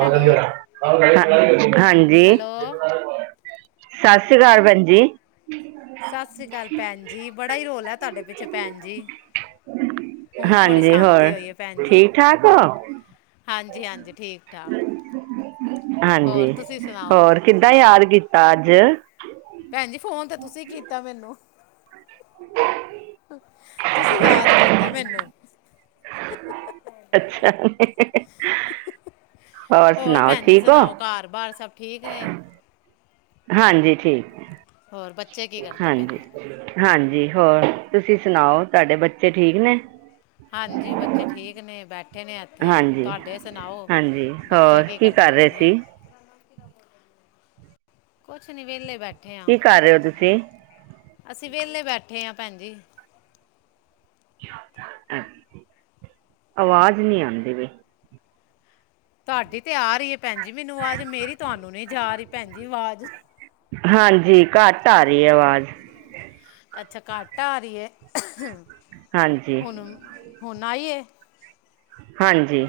Hello [inaudible] ਹਾਂਜੀ। Hello ਸਤਿ ਸ਼੍ਰੀ ਅਕਾਲ ਭੈਣ ਜੀ। ਸਤਿ ਸ੍ਰੀ ਅਕਾਲ ਭੈਣ ਜੀ ਬੜਾ ਹੀ ਰੋਲਾ ਹੈ। ਤੁਹਾਡੇ ਪਿੱਛੇ ਭੈਣ ਜੀ ਹੁਣ ਥੋੜ੍ਹੀ ਹਾਂਜੀ ਸ਼ਾਂਤੀ ਹੋਰ ਹੋਈ ਹੈ ਭੈਣ ਜੀ। ਠੀਕ ਠਾਕ ਹੋ ਹਾਂਜੀ-ਹਾਂਜੀ ਠੀਕ ਠਾਕ ਹੋਰ ਹਾਂਜੀ ਤੁਸੀਂ ਸੁਣਾਓ? ਹੋਰ ਕਿੱਦਾਂ ਯਾਦ ਕੀਤਾ ਅੱਜ। ਭੈਣਜੀ ਫੋਨ ਤੇ ਤੁਸੀਂ ਕੀਤਾ ਮੈਨੂੰ ਤੁਸੀਂ ਯਾਦ ਕੀਤਾ ਮੈਨੂੰ। ਅੱਛਾ ਜੀ। ਹੋਰ ਭੈਣ ਜੀ ਸੁਣਾਓ ਘਰ ਬਾਹਰ ਸਭ ਠੀਕ ਨੇ। ਹਾਂਜੀ ਠੀਕ ਹੋਰ ਬੱਚੇ ਕੀ ਹੈ ਕਰਦੇ ਪਏ ਹਾਂਜੀ। ਨੇ ਹਾਂਜੀ ਹੋਰ ਤੁਸੀਂ ਸੁਣਾਓ ਤੁਹਾਡੇ ਬੱਚੇ ਠੀਕ ਨੇ? ਹਾਂਜੀ ਬੱਚੇ ਠੀਕ ਨੇ ਬੈਠੇ ਨੇ ਇੱਥੇ, ਹਾਂਜੀ ਤੁਹਾਡੇ ਸੁਣਾਓ? ਹਾਂਜੀ ਬੱਚੇ ਹੋਰ ਕੀ ਕਰਦੇ ਕਰ ਪਏ ਰਹੇ ਸੀ ਨੇ ਕੁਛ ਨੀ ਵਿਹਲੇ ਬੈਠੇ। ਹਾਂ ਕੀ ਕਰ ਰਹੇ ਹੋ ਤੁਸੀਂ? ਅਸੀਂ ਵਿਹਲੇ ਬੈਠੇ ਹ ਭੈਣ ਜੀ। ਆਵਾਜ਼ ਨਹੀਂ ਆਉਂਦੀ ਪਈ। ਤੁਹਾਡੀ ਤੇ ਆ ਰਹੀ ਹੈ ਭੈਣ ਜੀ ਮੈਨੂੰ ਆਵਾਜ਼ ਮੇਰੀ ਤੁਹਾਨੂੰ ਨਹੀਂ ਜਾ ਰਹੀ ਭੈਣੀ ਆਵਾਜ਼। ਹਾਂਜੀ ਘੱਟ ਆ ਰਹੀ ਹੈ ਆਵਾਜ਼ ਅੱਛਾ ਘੱਟ ਆ ਰਹੀ ਹੈ ਹਾਂਜੀ ਹੁਣ ਹੋਣ ਆਈ ਹੈ। ਹਾਂਜੀ।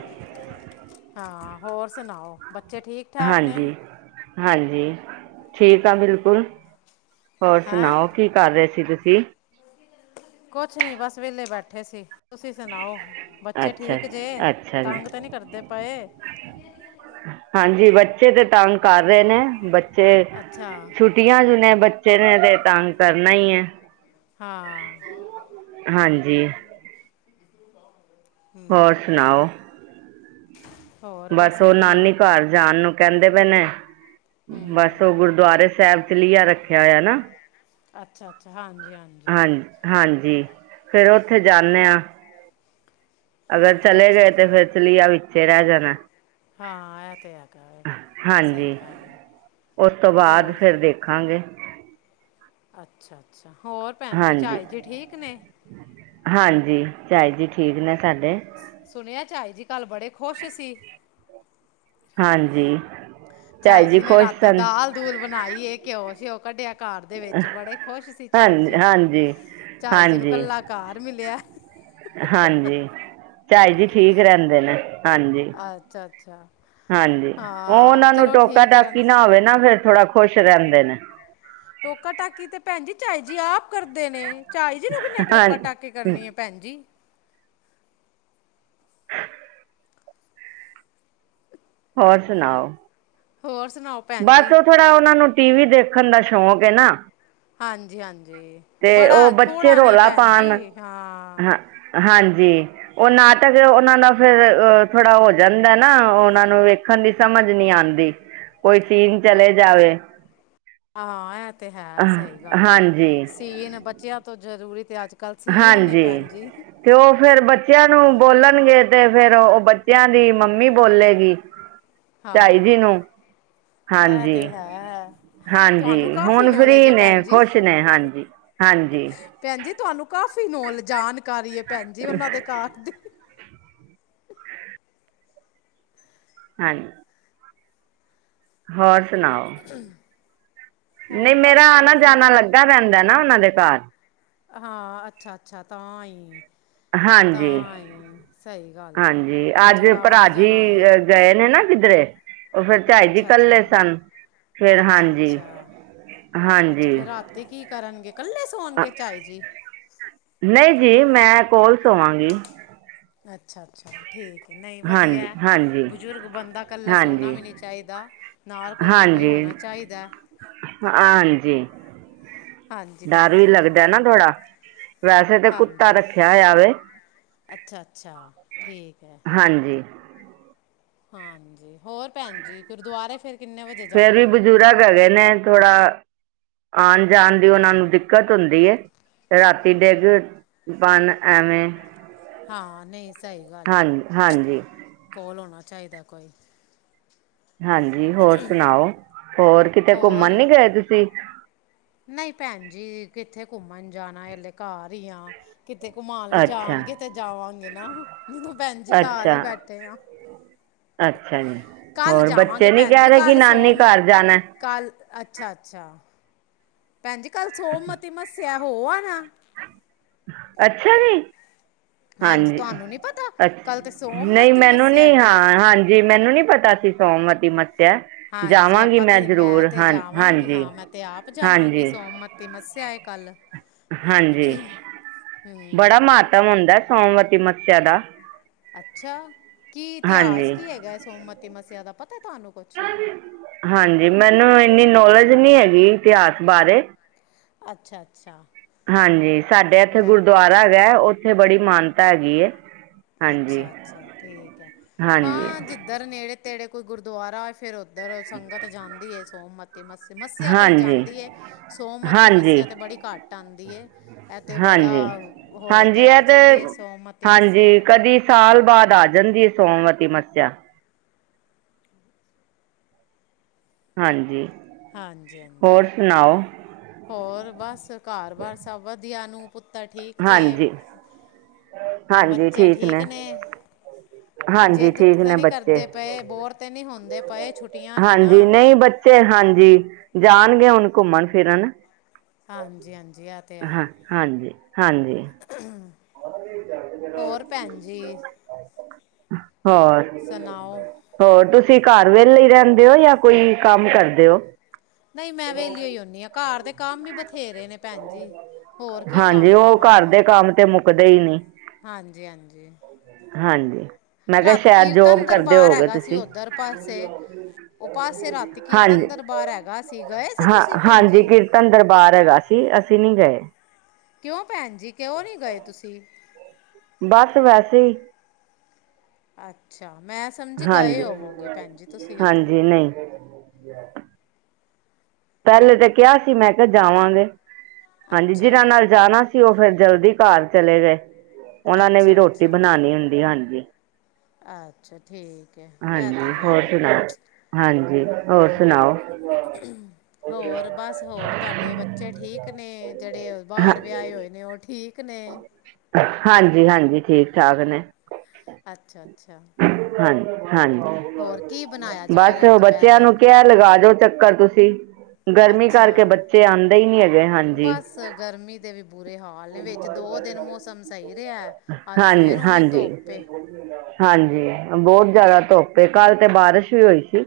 ਹਾਂ ਹੋਰ ਸੁਣਾਓ? ਬੱਚੇ ਠੀਕ ਠਾਕ ਨੇ ਹਾਂਜੀ-ਹਾਂਜੀ ਠੀਕ ਆ ਬਿਲਕੁਲ ਹੋਰ ਹੈਂ ਸੁਣਾਓ? ਕੀ ਕਰ ਰਹੇ ਸੀ ਤੁਸੀਂ ਕੁਛ ਨਹੀਂ ਬਸ ਵੇਹਲੇ ਬੈਠੇ ਸੀ। ਤੁਸੀਂ ਸੁਣਾਓ ਬੱਚੇ ਅੱਛਾ ਠੀਕ ਜੇ ਅੱਛਾ ਜੀ ਤੰਗ ਤਾਂ ਨਹੀਂ ਕਰਦੇ ਪਏ। ਹਾਂਜੀ ਬੱਚੇ ਤੇ ਤੰਗ ਕਰ ਰਹੇ ਨੇ ਬੱਚੇ ਅੱਛਾ ਛੁੱਟੀ ਤੀਆਂ ਜੁਨੇ ਬੱਚੇ ਨੇ ਤੇ ਤੰਗ ਕਰਨਾ ਹੀ ਹੈ। ਹਾਂਜੀ ਹਾਂ। ਹੋਰ ਸੁਣਾਓ? ਹੋਰ ਬਸ ਉਹ ਵਧੀਆ ਨਾਨੀ ਘਰ ਜਾਣ ਨੂੰ ਕਹਿੰਦੇ ਭੈਨ ਬਸ ਹੂੰ ਉਹ ਗੁਰਦੁਆਰੇ ਸਾਹਿਬ ਚ ਲੀਆ ਰੱਖਿਆ ਹੋਇਆ ਨਾ। ਅੱਛਾ ਅੱਛਾ, ਹਾਂਜੀ ਹਾਂਜੀ। ਹਾਂਜੀ ਫਿਰ ਉੱਥੇ ਜਾਂਦੇ ਹਾਂ। ਅਗਰ ਚਲੇ ਅੱਛਾ ਗਏ ਤੇ ਅੱਛਾ ਫਿਰ ਚਲੀਆ ਵਿੱਚੇ ਰਹਿ ਜਾਣਾ। ਹਾਂ ਇਹ ਤਾਂ ਹੈਗਾ ਹੈ ਸਹੀ ਹਾਂਜੀ ਗੱਲ ਹੈ, ਉਸ ਤੋਂ ਬਾਅਦ ਹੋਰ? ਫਿਰ ਦੇਖਾਂਗੇ। ਅੱਛਾ ਅੱਛਾ ਹੋਰ ਭੈਣ ਜੀ ਹਾਂਜੀ ਝਾਈ ਜੀ ਠੀਕ ਨੇ। ਹਾਂਜੀ ਝਾਈ ਜੀ ਠੀਕ ਨੇ ਸਾਡੇ। ਸੁਣਿਆ ਝਾਈ ਜੀ ਕੱਲ ਬੜੇ ਖ਼ੁਸ਼ ਸੀ। ਹਾਂਜੀ। ਝਾਈ ਜੀ ਨੇ ਰਾਤੀ ਦਾਲ ਦੂਲ ਬਣਾਈ ਇਹ ਘਿਓ ਸਿਓ ਕੱਢਿਆ ਘ ਦੇ ਵਿੱਚ ਬੜੇ ਖੁਸ਼ ਸੀ। ਝਾਈ ਹਾਂਜੀ ਜੀ ਹਾਂਜੀ। ਝਾਈ ਜੀ ਨੂੰ ਕਲਾ ਘਰ ਮਿਲਿਆ। ਹਾਂਜੀ, ਝਾਈ ਜੀ ਠੀਕ ਰੈਂਦੇ ਨੇ, ਹਾਂਜੀ, ਅੱਛਾ ਅੱਛਾ ਹਾਂਜੀ ਓ ਹਾਂ ਓਨਾਂ ਨੂੰ ਚਲੋ ਟੋਕਾ ਠੀਕ ਹੀ ਰਹਿਣ ਟਾਕੀ ਨਾ ਹੋਵੇ ਨਾ ਫਿਰ ਥੋੜਾ ਖੁਸ਼ ਰੈਂਦੇ ਨੇ। ਟੋਕਾ ਟਾਕੀ ਤੇ ਭੈਣ ਜੀ ਝਾਈ ਜੀ ਆਪ ਕਰਦੇ ਨੇ ਚਏ ਜੀ ਨੂੰ ਕਿੰਨੇ ਹਾਂ ਟੋਕਾ ਟਾਕੀ ਕਰਨੀ ਆ। ਭੈਂ ਜੀ [unintelligible] ਹੋਰ ਸੁਣਾਓ? ਹੋਰ ਸੁਣਾਓ? ਭੈਣ ਬਸ ਜੀ ਓ ਥੋੜਾ ਓਨਾ ਨੂੰ ਟੀ ਵੀ ਦੇਖਣ ਦਾ ਸ਼ੌਕ ਹੈ ਨਾ। ਹਾਂਜੀ -ਹਾਂਜੀ ਤੇ ਉਹ ਬੜਾ ਬੱਚੇ ਥੋੜਾ ਨੀ ਰੌਲਾ ਭੈਣ ਪਾਉਣ ਜੀ ਹਾਂ। ਹਾਂਜੀ। ਓ ਨਾਟਕ ਓਨਾਂ ਦਾ ਫਿਰ ਥੋੜਾ ਹੋ ਜਾਂਦਾ ਏ ਨਾ ਓਨਾਂ ਨੂੰ ਵੇਖਣ ਦੀ ਸਮਝ ਨਹੀਂ ਆਦੀ। ਕੋਈ ਸੀਨ ਚਲੇ ਜਾਵੇ ਆਂ ਏ ਤੇ ਹੈ ਅਹ, ਸਹੀ ਗੱਲ ਏ, ਹਾਂਜੀ ਸੀਨ ਬੱਚਿਆਂ ਤੋਂ ਜ਼ਰੂਰੀ ਤੇ ਅੱਜ ਕੱਲ੍ਹ ਸੀਨ ਨੇ ਹਾਂਜੀ। ਭੈਣ ਜੀ। ਤੇ ਓ ਫੇਰ ਬੱਚਿਆਂ ਨੂੰ ਬੋਲਣਗੇ ਤੇ ਫੇਰ ਓ ਬੱਚਿਆਂ ਦੀ ਮੰਮੀ ਬੋਲੇਗੀ। [inaudible] ਝਾਈ ਹਾਂ, ਜੀ ਨੂੰ [unintelligible] ਹਾਂਜੀ ਤੇ ਹੈ। ਹਾਂਜੀ, ਤੁਹਾਨੂੰ ਕਾਫ਼ੀ ਹੁਨ ਨੌਲੇਜ ਫਾਰੀ ਏ ਨੇ ਭੈਣ ਜੀ। ਖ਼ੁਸ਼ ਨੇ ਹਾਂਜੀ, ਹਾਂਜੀ। ਭੈਂ ਜੀ ਤੁਆਨੂੰ ਕਾਫ਼ੀ ਨੌਲ ਜਾਣਕਾਰੀ ਏ ਭੈਣ ਜੀ ਓਨਾਂ ਦੇ ਘ ਹਾਂਜੀ। ਹੋਰ ਸੁਣਾਓ? ਨੀ ਹੋਰ ਬਸ ਮੇਰਾ ਨਾ ਵਧੀਆ। ਜਾਣਾ ਲੱ ਦਾ ਰੈਂਦਾ ਨਾ ਓਨਾਂ ਦੇ ਘਰ। ਹਾਂ ਅੱਛਾ -ਅੱਛਾ ਤਾਂ ਈ। ਹਾਂਜੀ, ਤਾਂ ਈ ਸਹੀ ਗੱਲ ਏ ਹਾਂਜੀ ਉਹ ਅੱਜ ਥੋੜ੍ਹਾ ਭਰਾ ਆਣਾ ਜੀ ਜਾਣਾ ਹੋਏ। ਗਏ ਨੇ ਨਾ ਕਿਧਰੇ ਓ ਫੇਰ ਝਾਈ ਜੀ ਅੱਛਾ ਕੱਲੇ ਅੱਛਾ ਸਨ। ਫਿਰ ਅੱਛਾ ਹਾਂਜੀ -ਅੱਛਾ, ਅੱਛਾ ਹਾਂਜੀ ਫਿਰ ਰਾਤੀ ਕੀ ਕਰਨਗੇ ਕੱਲੇ ਸੌਣਗੇ ਝਾਈ ਜੀ? ਨਈ ਜੀ ਮੈਂ ਕੋਲ ਸੋਵਾਂਗੀ। ਅੱਛਾ -ਅੱਛਾ। ਠੀਕ ਐ ਨਈ ਹਾਂਜੀ ਵਧੀਆ ਹਾਂਜੀ ਬਜ਼ੁਰਗ ਬੰਦਾ ਕੱਲਾ ਸੋਣਾ ਹਾਂਜੀ ਵੀ ਨੀ ਚਾਈਦਾ। ਨਾਲ ਕੋਈ ਨਾ ਕੋਈ ਹੋਣਾ ਚਾਈਦਾ। ਆਂਜੀ, ਹਾਂਜੀ ਭੈਣ ਡਰ ਵੀ ਜੀ ਲੱਗਦਾ ਨਾ ਥੋੜਾ। ਵੈਸੇ ਤੇ ਕੁੱਤਾ ਰੱਖਿਆ ਹੋਇਆ ਵੇ। ਅੱਛਾ-ਅੱਛਾ ਠੀਕ ਐ। ਹਾਂਜੀ। ਹਾਂਜੀ ਹੋਰ ਭੈਨ ਜੀ ਗੁਰਦੁਆਰੇ ਫੇਰ ਕਿੰਨੇ ਵ ਫੇਰ ਵੀ ਬਜ਼ੁਰਗ ਹੈ ਗੇ ਨੇ ਥੋੜਾ ਆਣ ਜਾਣ ਦੀ ਓਨਾ ਨੂੰ ਦਿੱਕਤ ਹੁੰਦੀ ਏ। ਰਾਤੀ ਡਿਗ, ਬਨ ਐਂਵੇ ਹਾਂ ਨਈ ਸਈ ਗੱਲ ਐ ਹਾਂਜੀ ਕੋਲ ਹੋਣਾ ਚਾਈਦਾ ਕੋਈ। ਹਾਂਜੀ ਹੋਰ ਸੁਣਾਓ? ਹੋਰ ਕਿਤੇ ਘੁੰਮਣ ਨੀ ਗਏ ਤੁਸੀਂ। ਨਈ ਭੈਣ ਜੀ ਕਿੱਥੇ ਘੁੰਮਣ ਜਾਣਾ ਏ ਅਲੇ ਘਰ ਹੀ ਆ ਕਿਤੇ ਘੁਮਾਣ ਅੱਛਾ ਲੈਜਾਣਗੇ ਤੇ ਜਾਵਾਂਗੇ ਨਾ ਜਦੋ ਭੈਣ ਜੀ ਕਾਰ ਅੱਛਾ ਈ ਬੈਠੇ ਆ। ਅੱਛਾ ਜੀ, ਕੱਲ ਹੋਰ ਬੱਚੇ ਜਾਵਾਂਗੇ ਨੀ ਭੈਣ ਕੈ ਜੀ ਰ ਕਿ ਕੱਲ ਨਾਨੀ ਸੋਮ ਘਾਰ ਜਾਣਾ ਆ। ਕੱਲ ਅੱਛਾ ਅੱਛਾ ਭੈਣ ਜੀ, ਕੱਲ ਸੋਮਤੀ ਮੱਸਿਆ ਹੋ ਆ ਨਾ ਅੱਛਾ ਜੀ। ਹਾਂਜੀ, ਤੁਹਾਨੂੰ ਨੀ ਪਤਾ ਅੱਛ ਕੱਲ ਤੇ ਨਈ ਸੋਮਤੀ ਮੈਨੂੰ ਮੱਸਿਆ ਨੀ ਆ ਹੈਗੀ ਏ ਹਾਂਜੀ ਮੈਨੂੰ ਨੀ ਪਤਾ ਸੋਮਤੀ ਮ ਹਾਂਜੀ ਆਪਾਂ ਤੇ ਮੈਂ ਤੇ ਹਾਂ ਜਾਵਾਂਗੀ ਹਾਂਜੀ ਹਾਂ ਮੈਂ ਤੇ ਆਪ ਜਾਵਾਂਗੀ ਹਾਂਜੀ ਸੋਮ ਤੇ ਮੱਸਿਆ ਏ ਕੱਲ। ਹਾਂਜੀ, ਬੜਾ ਹੂੰ ਮਾਤਵ ਹੁੰਦਾ ਏ ਸੋਮਵਤੀ ਮੱਸੇਆ ਦਾ। ਅੱਛਾ, ਕੀ ਇਤਿਹਾਸ ਹਾਂਜੀ ਕੀ ਹੈਗਾ ਏ, ਸੋਮਤੀ ਮੱਸੇਆ ਦਾ ਪਤਾ ਐ ਤੋਆਨੂੰ ਕੋਛ ਹਾਂਜੀ, ਮੈਨੂੰ ਇੰਨੀ ਨੋਲੇਜ ਨੀ ਹੈਗੀ ਇਤਿਆਸ ਬਾਰੇ। ਅੱਛਾ, ਅੱਛਾ। ਹਾਂਜੀ, ਸਾਡੇ ਐਥੇ ਮੈਂ ਗੁਰਦੋਆਰਾ ਹੈਗਾ, ਓਥੇ ਬੜੀ ਮਾਨਤਾ ਹੈਗੀ ਏ। ਅੱਛਾ-ਅੱਛਾ ਠੀਕ ਏ ਹਾਂਜੀ ਹਾਂ, ਜਿੱਧਰ ਨੇੜੇ-ਤੇੜੇ ਕੋਈ ਗੁਰਦੁਆਰਾ ਹੋ ਫੇਰ ਓਧਰ ਸੰਗਤ ਜਾਂਦੀ ਏ ਸੋਮਤ ਤੇ ਮੱਸ, ਮੱਸੇਆ ਤੇ ਈ ਹਾਂਜੀ ਜਾਂਦੀ ਏ ਸੋਮਤੀ ਹਾਂਜੀ ਮੱਸੇਆ ਤੇ ਬੜੀ ਘਾੱਟ ਆਂਦੀ ਏ। ਐ ਤੇ ਬੜਾ ਹਾਂਜੀ ਹੋਏ ਹਾਂਜੀ ਤੇ ਇਹ ਆ ਜਾਂਦੀ ਏ ਸੋਮਤੀ ਮੱਸੇਆ ਹਾਂਜੀ ਕਦੀ ਸਾਲ ਬਾਦ ਆ ਜਾਂਦੀ, ਸੋਮਵਤੀ ਮੱਸੇਆ। ਹਾਂਜੀ। ਹਾਂਜੀ, ਹਾਂਜੀ ਹੋਰ ਸੁਣਾਓ ਹੋਰ ਬਾੱਸ ਘਾੱਰ ਬਾਰ ਸਭ ਵਦੀਆ ਨੂੰ ਪੁੱਤਰ ਠੀਕ ਜੇ, ਹਾਂਜੀ ਬੱਚੇ ਠੀਕ ਨੇ। ਹਾਂਜੀ ਜੇੱਦ ਠੀਕ ਤੇ ਨੇ ਨੀ ਬੱਚੇ ਕਰਦੇ ਪਏ, ਬੋਰ ਤੇ ਨੀ ਹੋਂਦੇ ਪਏ ਛੁੱਟੀਆਂ ਨੇ ਨਾ ਨਈ ਬੱਚੇ ਹਾਂਜੀ, ਜਾਨਗੇ ਹੁਨ ਘੁੰਮਨ ਫਿਰਨ ਹਾਂਜੀ, ਹਾਂਜੀ ਐ ਤੇ ਹੈ। ਹਾਂ ਹਾਂਜੀ, ਹਾਂਜੀ। [inaudible] ਹੋਰ ਭੈਣ ਜੀ [unintelligible] ਹੋਰ ਸਨਾਓ ਹੋਰ ਤੁਸੀ ਘਾੱਰ ਵੇਲੇ ਈ ਰੈਂਦੇ ਓ, ਯਾ ਕੋਈ ਕਾੰਮ ਕਰਦੇ ਓ। ਨਈ ਮੈਂ ਵਲੀਯੋ ਈ ਹੋਨੀ ਆਂ, ਘਾੱਰ ਦੇ ਕਾੰਮ ਵੀ ਬਥ ਬਥੇਰੇ ਨੇ ਪੈਂਜੀ, ਹੋਰ ਕੀ ਕਾੰਮ ਪਾਵਾਂ ਮੈਂ ਕਾੰਮ ਤੇ ਮੁ ਦੇਈ ਨੀ ਹਾਂਜੀ, ਹਾਂਜੀ। ਹਾਂਜੀ, ਮੈਂ ਕੇਆ ਰਾਤੀ ਸ਼ੈਦ ਜੋਬ ਕੀਰਤਨ ਕਰਦੇ ਦਰਬਾਰ ਹੋਗੇ ਹੈਗਾ ਸੀ ਤੁਸੀ ਉੱਧਰ ਪਾਸੇ ਉਹ ਪਾਸੇ ਰਾਤੀ ਕੀਰਤਨ ਹਾਂਜੀ, ਦਰਬਾਰ ਹੈਗਾ ਸੀ ਗਏ ਸੀ ਹਾਂ ਤੁਸੀਂ ਭੈਣ ਹਾਂਜੀ ਜੀ ਕੀਰਤਨ ਦਰਬਾਰ ਹੈਗਾ ਕੀ ਅਸੀ ਨੀ ਗਏ। ਕਯੋਂ ਪੈਂਜੀ, ਕਯੋਂ ਨੀ ਗਏ ਤੁਸੀ ਬਾੱਸ ਵੈਸੇ ਈ ਅੱਛਾ, ਮੈਂ ਸਮਜੀ ਗਏ ਹਾਂਜੀ ਹੋਵੋਗੇ ਪੈਂਜੀ ਤੁਸੀਂ ਓਥੇ ਹਾਂਜੀ ਨਹੀਂ ਪੈਲੇ ਤੇ ਕੇਆ ਸੀ, ਮੈਂ ਕੇਆ ਜਾਵਾਂਗੇ। ਹਾਂਜੀ, ਅੱਛਾ ਜਿਨਾਂ ਨਾਲ ਜਾਨਾ ਸੀ ਓ ਫੇਰ ਜਲਦੀ ਘਾੱਰ ਚਲੇ ਗਏ, ਓਨਾ ਨੇ ਵੀ ਅੱਛਾ ਰੋਟੀ ਅੱਛਾ ਬਨਾਨੀ ਹੋਂਦੀ ਹਾਂਜੀ। ਅੱਛਾ ਠੀਕ ਏ, ਐ ਤੇ ਹਾਂਜੀ ਹੈ ਹੋਰ ਹੁਨ ਸੁਣਾਓ ਹਾਂਜੀ, ਹੋਰ ਸੁਨਾਓ ਹੋਰ ਬਾੱਸ ਹੋਰ ਤੋਆਡੇ ਬੱਚੇ ਠੀਕ ਨੇ, ਜੇੜੇ ਬਾਰ ਹਾਂ ਵੇਆਏ ਹੋਏ ਨੇ ਓ ਠੀਕ ਨੇ ਹਾਂਜੀ, ਹਾਂਜੀ ਠੀਕ ਠਾਕ ਨੇ ਅੱਛਾ, ਅੱਛਾ। ਹਾਂਜੀ, ਹੋਰ ਕੀ ਬਣਾਇਆ ਹਾਂਜੀ। ਜੇ ਬਾੱਸ ਫਿਰ ਅੱਜ ਓ ਬੱਚੇਆਂ ਦੁਪਹਿਰੇ ਨੂੰ ਕੇਆ ਲੱਗਾ ਜੋ ਚੱਕਰ ਤੁਸੀ, ਗਰਮੀ ਕਾਰਕੇ ਬੱਚੇ ਆਂਦੇ ਈ ਨੀ ਹੈਗੇ ਹਾਨ ਬਾੱਸ ਗਰਮੀ ਦੇ ਵੀ ਬੁਰੇ ਹਾਲ ਨੇ, ਵੇਚ ਦੋ ਦੇਨ ਮੋਸਮ ਸੲਈ ਰੇਆ। ਅਆੱਜ ਹਾਂਜੀ ਫੇਰ ਓਵੇਂਈ ਹਾਂਜੀ ਧੋਪ ਏ। [inaudible] ਹਾਂਜੀ, ਬੋਤ ਜਾਦਾ ਧੋਪ ਏ, ਕਾੱਲ ਤੇ ਬਾਰਸ਼ ਵੀ ਹੋਈ ਸੀ।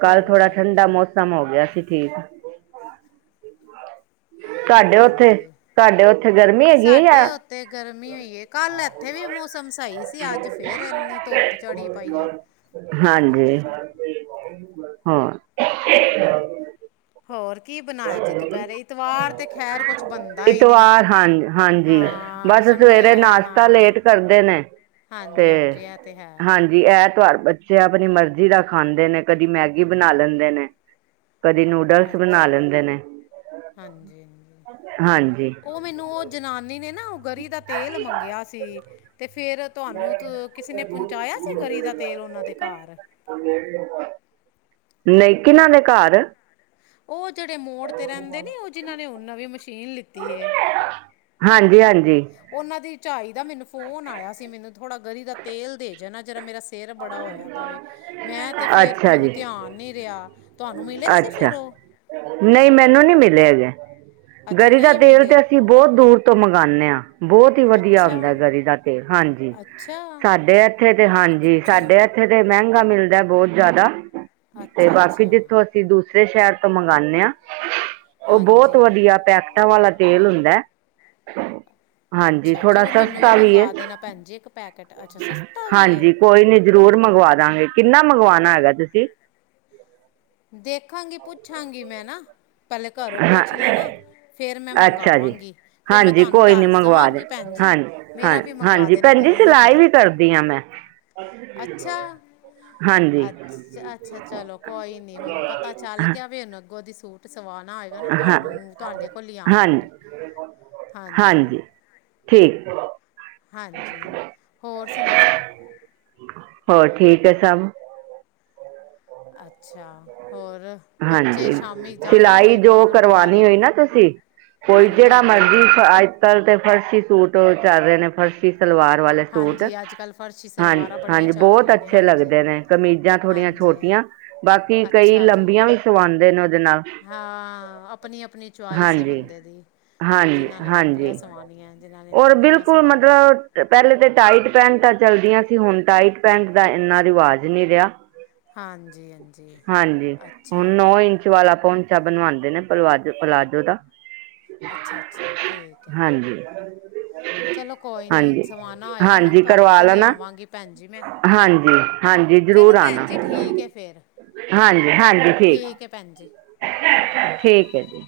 ਕਾੱਲ ਹਾਂਜੀ ਥੋੜਾ ਠੰਡਾ ਹਾਂਜੀ ਮੋਸਮ ਹੋਗੇਆ ਸੀ ਠੀਕ ਤੋਆਡੇ ਓਥੇ, ਹਾਂਜੀ ਤੋਆਡੇ ਸਾਡੇ ਓਥੇ ਗਰਮੀ ਓਈਏ, ਕਾੱਲ ਐਥੇ ਵੀ ਮੋਸਮ ਸਈ ਸੀ ਆੱਜ ਫੇਰ ਐਨੀ ਧੋਪ ਚੜੀ ਪਾਈ ਏ। ਹਾਂਜੀ ਹੋ। ਹੋਰ ਕੀ ਬਣਾਇਆ ਜੇ ਦੁਪਹਿਰੇ ਇਤਵਾਰ ਤੇ ਖੈਰ ਕੁਛ ਬਣਦਾ ਹੀ ਨਹੀਂ। ਇਤਵਾਰ ਹਾਂ ਹਾਂਜੀ ਹਾਂ ਬਸ ਸੰਡੇ ਸਵੇਰੇ ਆ ਨਾਸ਼ਤਾ ਹਾਂ। ਲੇਟ ਕਰਦੇ ਨੇ ਤੇ ਹਾਂਜੀ ਹਾਂਜੀ ਇਹ ਤੇ ਹੈ ਹਾਂਜੀ। ਜੀ ਐ ਤਵਾਰ ਬੱਚੇ ਆਪਣੀ ਮਰਜ਼ੀ ਦਾ ਖਾਂਦੇ ਨੇ ਕਦੀ ਮੈਗੀ ਬਣਾ ਲੈਂਦੇ ਨੇ ਕਦੇ ਨੂਡਲਸ ਬਣਾ ਅੱਛਾ ਲੈਂਦੇ ਨੇ ਹਾਂਜੀ। ਹਾਂਜੀ। ਉਹ ਮੈਨੂੰ ਉਹ ਜਨਾਨੀ ਨੇ ਨਾ ਉਹ ਗਰੀ ਦਾ ਤੇਲ ਮੰਗਿਆ ਸੀ ਤੇ ਫੇਿਰ ਤੁ ਹਾਨੂੰ ਕਿਸੇ ਨੇ ਪਹੁੰਚਾਇਆ ਸੀ ਗਰੀ ਦਾ ਤੇਲ ਉਹਨਾਂ ਦੇ ਘਰ। ਹਾਂ, ਦੇ ਵੀਦਾ। ਨਹੀ ਕਿਨਾਂ ਦੇ ਘਰ। ਉਹ ਜਿਹੜੇ ਮੋੜ ਤੇ ਰਹਿੰਦੇ ਨੇ ਉਹ ਜਿਨਾਂ ਨੇ ਉਹ ਨਵੀ ਮਸ਼ੀਨ ਲਿਤੀ ਹਾਂਜੀ ਹਾਂਜੀ ਉਹਨਾਂ ਦੀ ਝਾਈ ਦਾ ਮੈਨੂੰ ਫੋਨ ਆਇਆ ਸੀ ਮੈਨੂੰ ਥੋੜਾ ਗਰੀ ਦਾ ਤੇਲ ਦੇਂ ਜਾਨਾ, ਜਿਰਾ ਮੇਰਾ ਸਿਰ ਬੜਾ ਹੋਇਆ। ਮੈਂ ਤੇ ਫੇਰ ਅੱਛਾ ਮੈਨੂੰ ਜੀ ਧਿਆਨ ਨੀ ਰਿਹਾ। ਤੁਹਾਨੂੰ ਮਿਲੇ ਸੀ ਫੇਿਰ ਅੱਛਾ ਉਹ। ਨਹੀਂ ਮੈਨੂੰ ਨਹੀਂ ਮਿਲੇ ਜੇ ਅੱਛਾ ਗਰੀ ਦਾ ਨਹੀਂ ਤੇਲ ਤੇ ਮਿਲੇ ਅਸੀਂ ਬਹੁਤ ਦੂਰ ਤੋਂ ਮੰਗਵਾਉਂਦੇ ਹਾਂ ਬਹੁਤ ਹੀ ਵਧੀਆ ਹੁੰਦਾ ਅੱਛਾ ਗਰੀ ਦਾ। ਹਾਂਜੀ ਅੱਛਾ, ਸਾਡੇ ਇੱਥੇ ਤੇ ਹਾਂਜੀ ਸਾਡੇੱ ਇੱਥੇ ਤੇ, ਮਹਿੰਗਾ ਮਿਲਦਾ ਬਹੁਤ ਜ਼ਿਆਦਾ। ਤੇ ਬਾਕੀ ਅੱਛਾ-ਅੱਛਾ, ਜਿੱਥੋਂ, ਅਸੀਂ ਦੂਸਰੇ ਸ਼ਹਿਰ ਤੋਂ ਮੰਗਵਾਉਦੇ ਹਾਂ। ਉਹ ਬਹੁਤ ਹਾਂਜੀ। ਵਧੀਆ ਪੈਕਟਾਂ ਵਾਲਾ ਤੇਲ ਹੁੰਦਾ। ਹਾਂਜੀ ਅੱਛਾ, ਥੋੜਾ ਚਲੋ ਮੈਨੂੰ ਸਸਤਾ ਵੀ ਮੰਗਵਾ ਦੇਣਾ ਭੈਣ ਜੀ ਇੱਕ ਪੈਕੇਟ ਅੱਛਾ ਸਸਤਾ ਵੀ ਏ। ਹਾਂਜੀ। ਕੋਈ ਨੀ ਜ਼ਰੂਰ ਮੰਗਵਾ ਦਾਂਗੇ ਕਿੰਨਾ ਮੰਗਵਾਉਣਾ ਹੈਗਾ ਤੁਸੀਂ? ਦੇਖਾਂਗੀ ਪੁੱਛਾਂਗੀ ਮੈਂ ਨਾ ਪਹਿਲੇ ਘਰੋਂ ਹਾਂ ਪੁੱਛ ਲੈ ਨਾ ਫੇਰ ਮੈਂ ਅੱਛਾ ਜੀ ਮੰਗਾਵਾਂਗੀ ਫੇਰ ਮੈਂ ਹਾਂਜੀ ਤੁਹਾਨੂੰ ਕੋਈ ਨੀ ਦੱਸ ਮੰਗਵਾ ਦੇ ਦੇਵਾਂਗੀ ਭੈਣ ਜੀ। ਹਾਂਜੀ ਹਾਂ। ਮੇਰਾ ਵੀ ਮੰਗਵਾ ਹਾਂਜੀ ਦੇਣਾ ਭੈਣਜੀ ਗਰੀ ਦਾ ਸਿਲਾਈ ਤੇਲ ਵੀ ਕਰਦੀ ਹਾਂ ਮੈਂ। ਹਾਂਜੀ ਅੱਛ ਅੱਛਾ ਚਲੋ ਕੋਈ ਨੀ। ਹੁਣ ਪਤਾ ਚੱਲ ਹਾਂ ਗਿਆ ਵੇ ਉਹਨ ਅੱਗੋਂ ਦੀ ਸੂਟ ਸਵਾ ਹੋਏਗਾ ਨਾ ਹਾਂ ਤੁਹਾਨੂੰ ਤੁਹਾਡੇ ਕੋਲ ਹਾਂ ਆਵਾਂਗੀ ਹਾਂਜੀ। ਠੀਕ। ਹਾਂਜੀ ਹੋਰ ਸੁਣਾਓ? ਹੋਰ ਠੀਕ ਹੈ ਸਭ। ਅੱਛਾ ਹੋਰ। ਬੱਚੇ ਹਾਂਜੀ ਸ਼ਾਮੀ ਜਾਣਾ ਸਿਲਾਈ ਹੋਏਗਾ ਜੋ ਗੁਰਦੁਆਰੇ ਕਰਵਾਣੀ ਹੋਈ ਗੁਰਦ ਨਾ ਤੁਸੀਂ ਕੋਈ ਹਾਂਜੀ ਜਿਹੜਾ ਮਰਜੀ ਹਾਂਜੀ ਅੱਜ ਕੱਲ੍ਹ ਤੇ ਫਰਸ਼ੀ ਸੂਟ ਚੱਲ ਰਹੇ ਨੇ ਫ਼ਰਸ਼ ਸਲਵਾਰ ਵਾਲੇ ਸੂਟ ਹਾਂਜੀ ਅੱਜ ਕੱਲ੍ਹ ਫਰਸ਼ੀ ਹਾਂ ਸਲਵਾਰਾਂ ਬੜੀਆਂ ਹਾਂਜੀ ਚੱਲ ਬਹੁਤ ਰਹੀਆਂ ਨੇ ਅੱਛੇ ਹਾਂਜੀ ਹਾਂਜੀ ਲੱਗਦੇ ਨੇ। ਕਮੀਜ਼ਾਂ ਥੋੜੀਆਂ ਹਾਂਜੀ ਛੋਟੀਆਂ ਬਾਕੀ ਕਈ ਅੱਛਾ ਜੀ ਲੰਬੀਆਂ ਵੀ ਸਵਾਉਂਦੇ ਨੇ ਉਹਦੇ ਨਾਲ ਹਾਂ ਆਪਣੀ ਆਪਣੀ ਚੁਆਇਸ ਹੈ ਹਾਂਜੀ ਬੰਦੇ ਦੀ ਹਾਂਜੀ ਜਿਨ੍ਹਾਂ ਨੇ ਲੰਬੀਆਂ ਹਾਂਜੀ ਸਵਾਨੀਆਂ ਜਿਨ੍ਹਾਂ ਨੇ ਔਰ ਛੋਟੀਆਂ ਬਿਲਕੁਲ ਸਵਾਉਣੀਆਂ। ਮਤਲਬ ਪਹਿਲੇ ਤੇ ਟਾਈਟ ਪੈਂਟਾਂ ਚੱਲਦੀਆਂ ਸੀ ਹੁਣ ਟਾਈਟ ਪੈਂਟ ਦਾ ਇੰਨਾ ਰਿਵਾਜ਼ ਨਹੀਂ ਰਿਹਾ। ਹਾਂਜੀ ਹਾਂਜੀ। ਹਾਂਜੀ ਹੁਣ ਅੱਛਾ ਨੌ ਇੰਚ ਵਾਲਾ ਪਾਉਂਚਾ ਬਣਵਾਉਂਦੇ ਨੇ ਪਲਵਾਜੋ ਪਲਾਜੋ ਦਾ ਅੱਛਾ ਅੱਛਾ ਠੀਕ ਹੈ। ਹਾਂਜੀ ਚਲੋ ਕੋਈ ਨੀ ਹੁਣ ਹਾਂਜੀ ਸਵਾਣਾ ਹੋਏਗਾ ਨਾ ਹਾਂਜੀ ਤੁਹਾਡੇ ਕਰਵਾ ਕੋਲ ਹੀ ਲੈਣਾ ਆਵਾਂਗੀ ਭੈਣ ਜੀ ਮੈਂ ਹਾਂਜੀ ਹਾਂਜੀ ਜ਼ਰੂਰ ਚਲੋ ਭੈਣ ਆਣਾ। ਜੀ ਠੀਕ ਹੈ ਫਿਰ ਹਾਂਜੀ ਹਾਂਜੀ, ਠੀਕ ਹੈ ਭੈਣ ਜੀ ਠੀਕ ਐ ਜੀ।